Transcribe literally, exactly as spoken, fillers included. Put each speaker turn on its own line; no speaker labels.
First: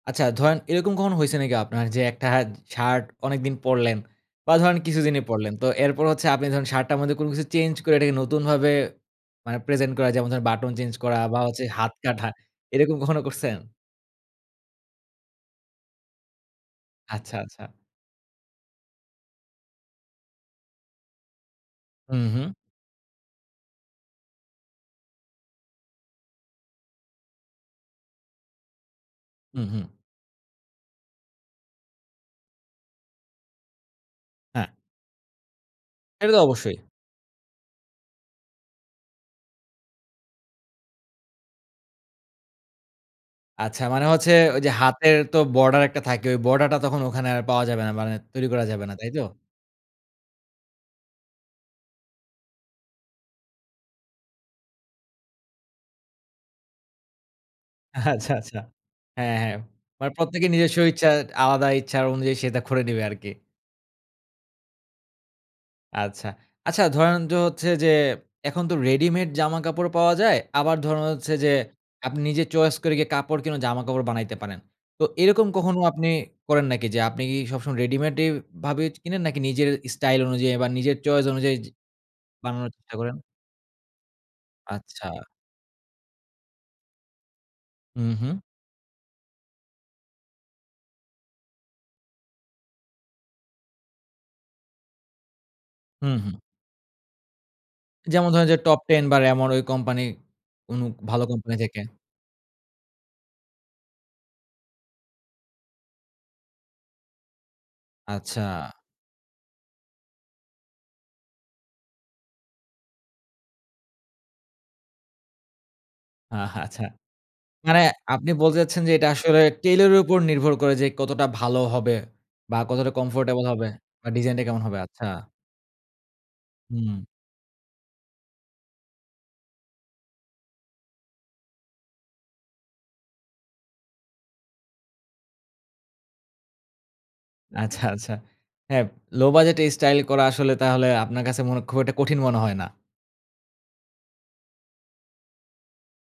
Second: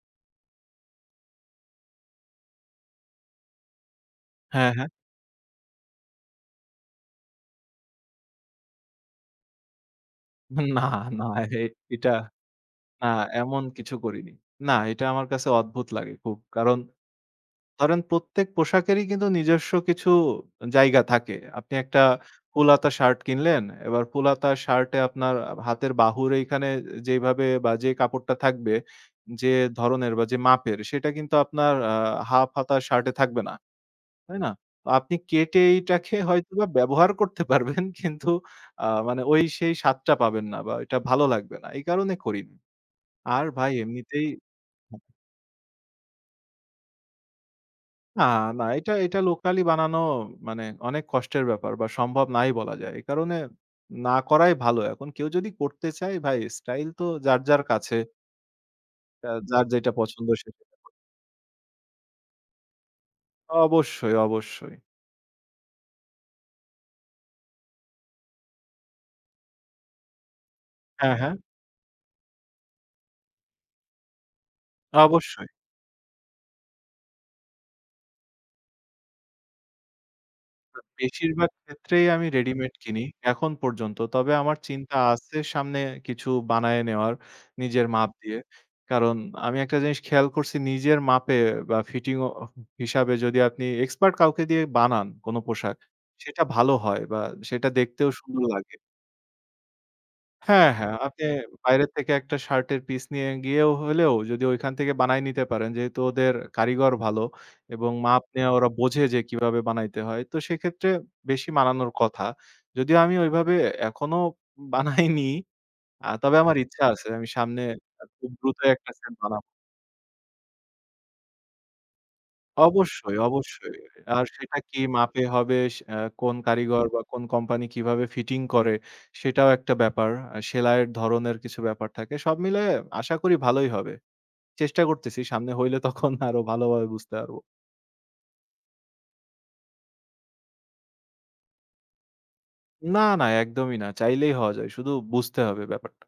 আচ্ছা, ধরেন এরকম কখন হইসে নাকি আপনার যে একটা হাত শার্ট অনেকদিন পড়লেন। বা
হ্যাঁ,
ধরেন
হ্যাঁ।
কিছুদিনই পড়লেন। তো এরপর হচ্ছে আপনি ধরুন শার্টটার মধ্যে কোনো কিছু চেঞ্জ করে এটাকে নতুনভাবে আ প্রেজেন্ট করা, যেমন বাটন
না,
চেঞ্জ করা
না
বা হাত
এটা
কাটা এরকম
আ
কখনো করসেন?
এমন কিছু করিনি। না, এটা আমার কাছে অদ্ভুত লাগে খুব। কারণ
আচ্ছা, আচ্ছা।
ধরেন প্রত্যেক পোশাকেরই কিন্তু নিজস্ব কিছু জায়গা থাকে। আপনি একটা
হুম, হুম।
ফুল হাতা শার্ট কিনলেন। এবার ফুল হাতা শার্টে আপনার হাতের বাহুর এখানে যেভাবে বা যে কাপড়টা থাকবে যে
হুম, হুম।
ধরনের বা যে মাপের সেটা কিন্তু আপনার আ হাফ হাতা শার্ট এ থাকবে না। তাই না?
হ্যাঁ।
আপনি কেটে এইটাকে
সে তো
হয়তোবা
অবশ্যই।
ব্যবহার করতে পারবেন কিন্তু আ মানে সেই স্বাদটা পাবেন না বা এটা ভালো লাগবে না। এই কারণে করিনি আর ভাই
আচ্ছা, মানে
এমনিতেই
হচ্ছে ওই যে হাতের তো বর্ডার একটা থাকে। ওই বর্ডার টা তখন ওখানে পাওয়া যাবে না। মানে
না,
তৈরি করা
না
যাবে
এটা,
না। তাই
এটা
তো?
লোকালি বানানো মানে অনেক কষ্টের ব্যাপার বা সম্ভব নাই বলা যায়। এ কারণে না করাই ভালো। এখন কেউ যদি করতে চায় ভাই, স্টাইল তো যার, যার কাছে।
আচ্ছা, আচ্ছা, হ্যাঁ, হ্যাঁ
যার যেটা
মানে
পছন্দ
প্রত্যেকের
সেটা।
নিজস্ব ইচ্ছা আলাদা ইচ্ছা অনুযায়ী সে এটা করে নেবে আরকি।
অবশ্যই, অবশ্যই।
আচ্ছা, আচ্ছা ধরেন, দো হচ্ছে যে, এখন তো রেডিমেড জামাকাপড় পাওয়া যায়। আবার ধরেন
হ্যাঁ,
হচ্ছে
হ্যাঁ।
যে, আপনি নিজে চয়েস করে কাপড় কিনা জামা-কাপড় বানাইতে পারেন। তো এরকম
অবশ্যই।
কখনো আপনি করেন নাকি যে, আপনি কি সবসময় রেডিমেড ভাবে কিনেন নাকি নিজের স্টাইল অনুযায়ী বা নিজের চয়েস
বেশিরভাগ
অনুযায়ী
ক্ষেত্রেই আমি
বানানোর
রেডিমেড
চেষ্টা
কিনি
করেন।
এখন পর্যন্ত। তবে আমার চিন্তা
আচ্ছা।
আসে সামনে কিছু বানায় নেয়ার নিজের মাপ
হুম, হুম।
দিয়ে। কারণ আমি একটা জিনিস খেয়াল করসি নিজের মাপের বা ফিটিং ও হিসাবে যদি আপনি এক্সপার্ট কাউকে দিয়ে বানান কোন পোশাক
হুম, হুম।
সেটা ভালো হয় বা সেটা দেখতেও
যেমন
সুন্দর
ধরুন যে,
লাগে।
টপটেন বা র‍্যামন ওই কোম্পানি
হ্যাঁ,
অনু
হ্যাঁ,
ভালো
আপনি
কোম্পানি থেকে।
বাইরে থেকে এক টা শার্টের পিস নিয়ে গিয়েও হলেও যদি ওইখান থেকে বানায় নিতে পারেন, যেহেতু ওদের কারিগর ভালো এবং মাপ নিয়ে ওরা
আচ্ছা।
বোঝে যে, কিভাবে বানাইতে হয়। তো সেক্ষেত্রে বেশি বানানোর কথা। যদিও আমি ওইভাবে এখনো বানাইনি, তবে আমার
আহা, আচ্ছা,
ইচ্ছা আছে আমি সামনে
মানে আপনি
খুব
বলতে
দ্রুত এক
চাচ্ছেন
টা
যে, এটা
সেট
আসলে
বানাবো।
টেইলর এর উপর নির্ভর করে যে, কতটা ভালো হবে বা কতটা
অবশ্যই,
কমফোর্টেবল হবে
অবশ্যই।
বা
আর
ডিজাইনটা
সেটা
কেমন হবে?
কি
আচ্ছা।
মাপে হবে, এ কোন কারিগর
হুম।
বা কোন কোম্পানি কিভাবে ফিটিং করে সেটাও একটা ব্যাপার। সেলাইয়ের ধরনের কিছু ব্যাপার থাকে। সব মিলায় আশা করি ভালোই হবে। চেষ্টা করতেসি। সামনে হইলে তখন আরো ভালোভাবে বুঝতে পারব।
আচ্ছা, আচ্ছা। হ্যাঁ, লো বাজেট এই স্টাইল করা আসলে তাহলে আপনার কাছে খুব একটা কঠিন মনে হয় না।
না, না, একদমই না। চাইলেই হওয়া যায়। শুধু বুঝতে হবে ব্যাপারটা।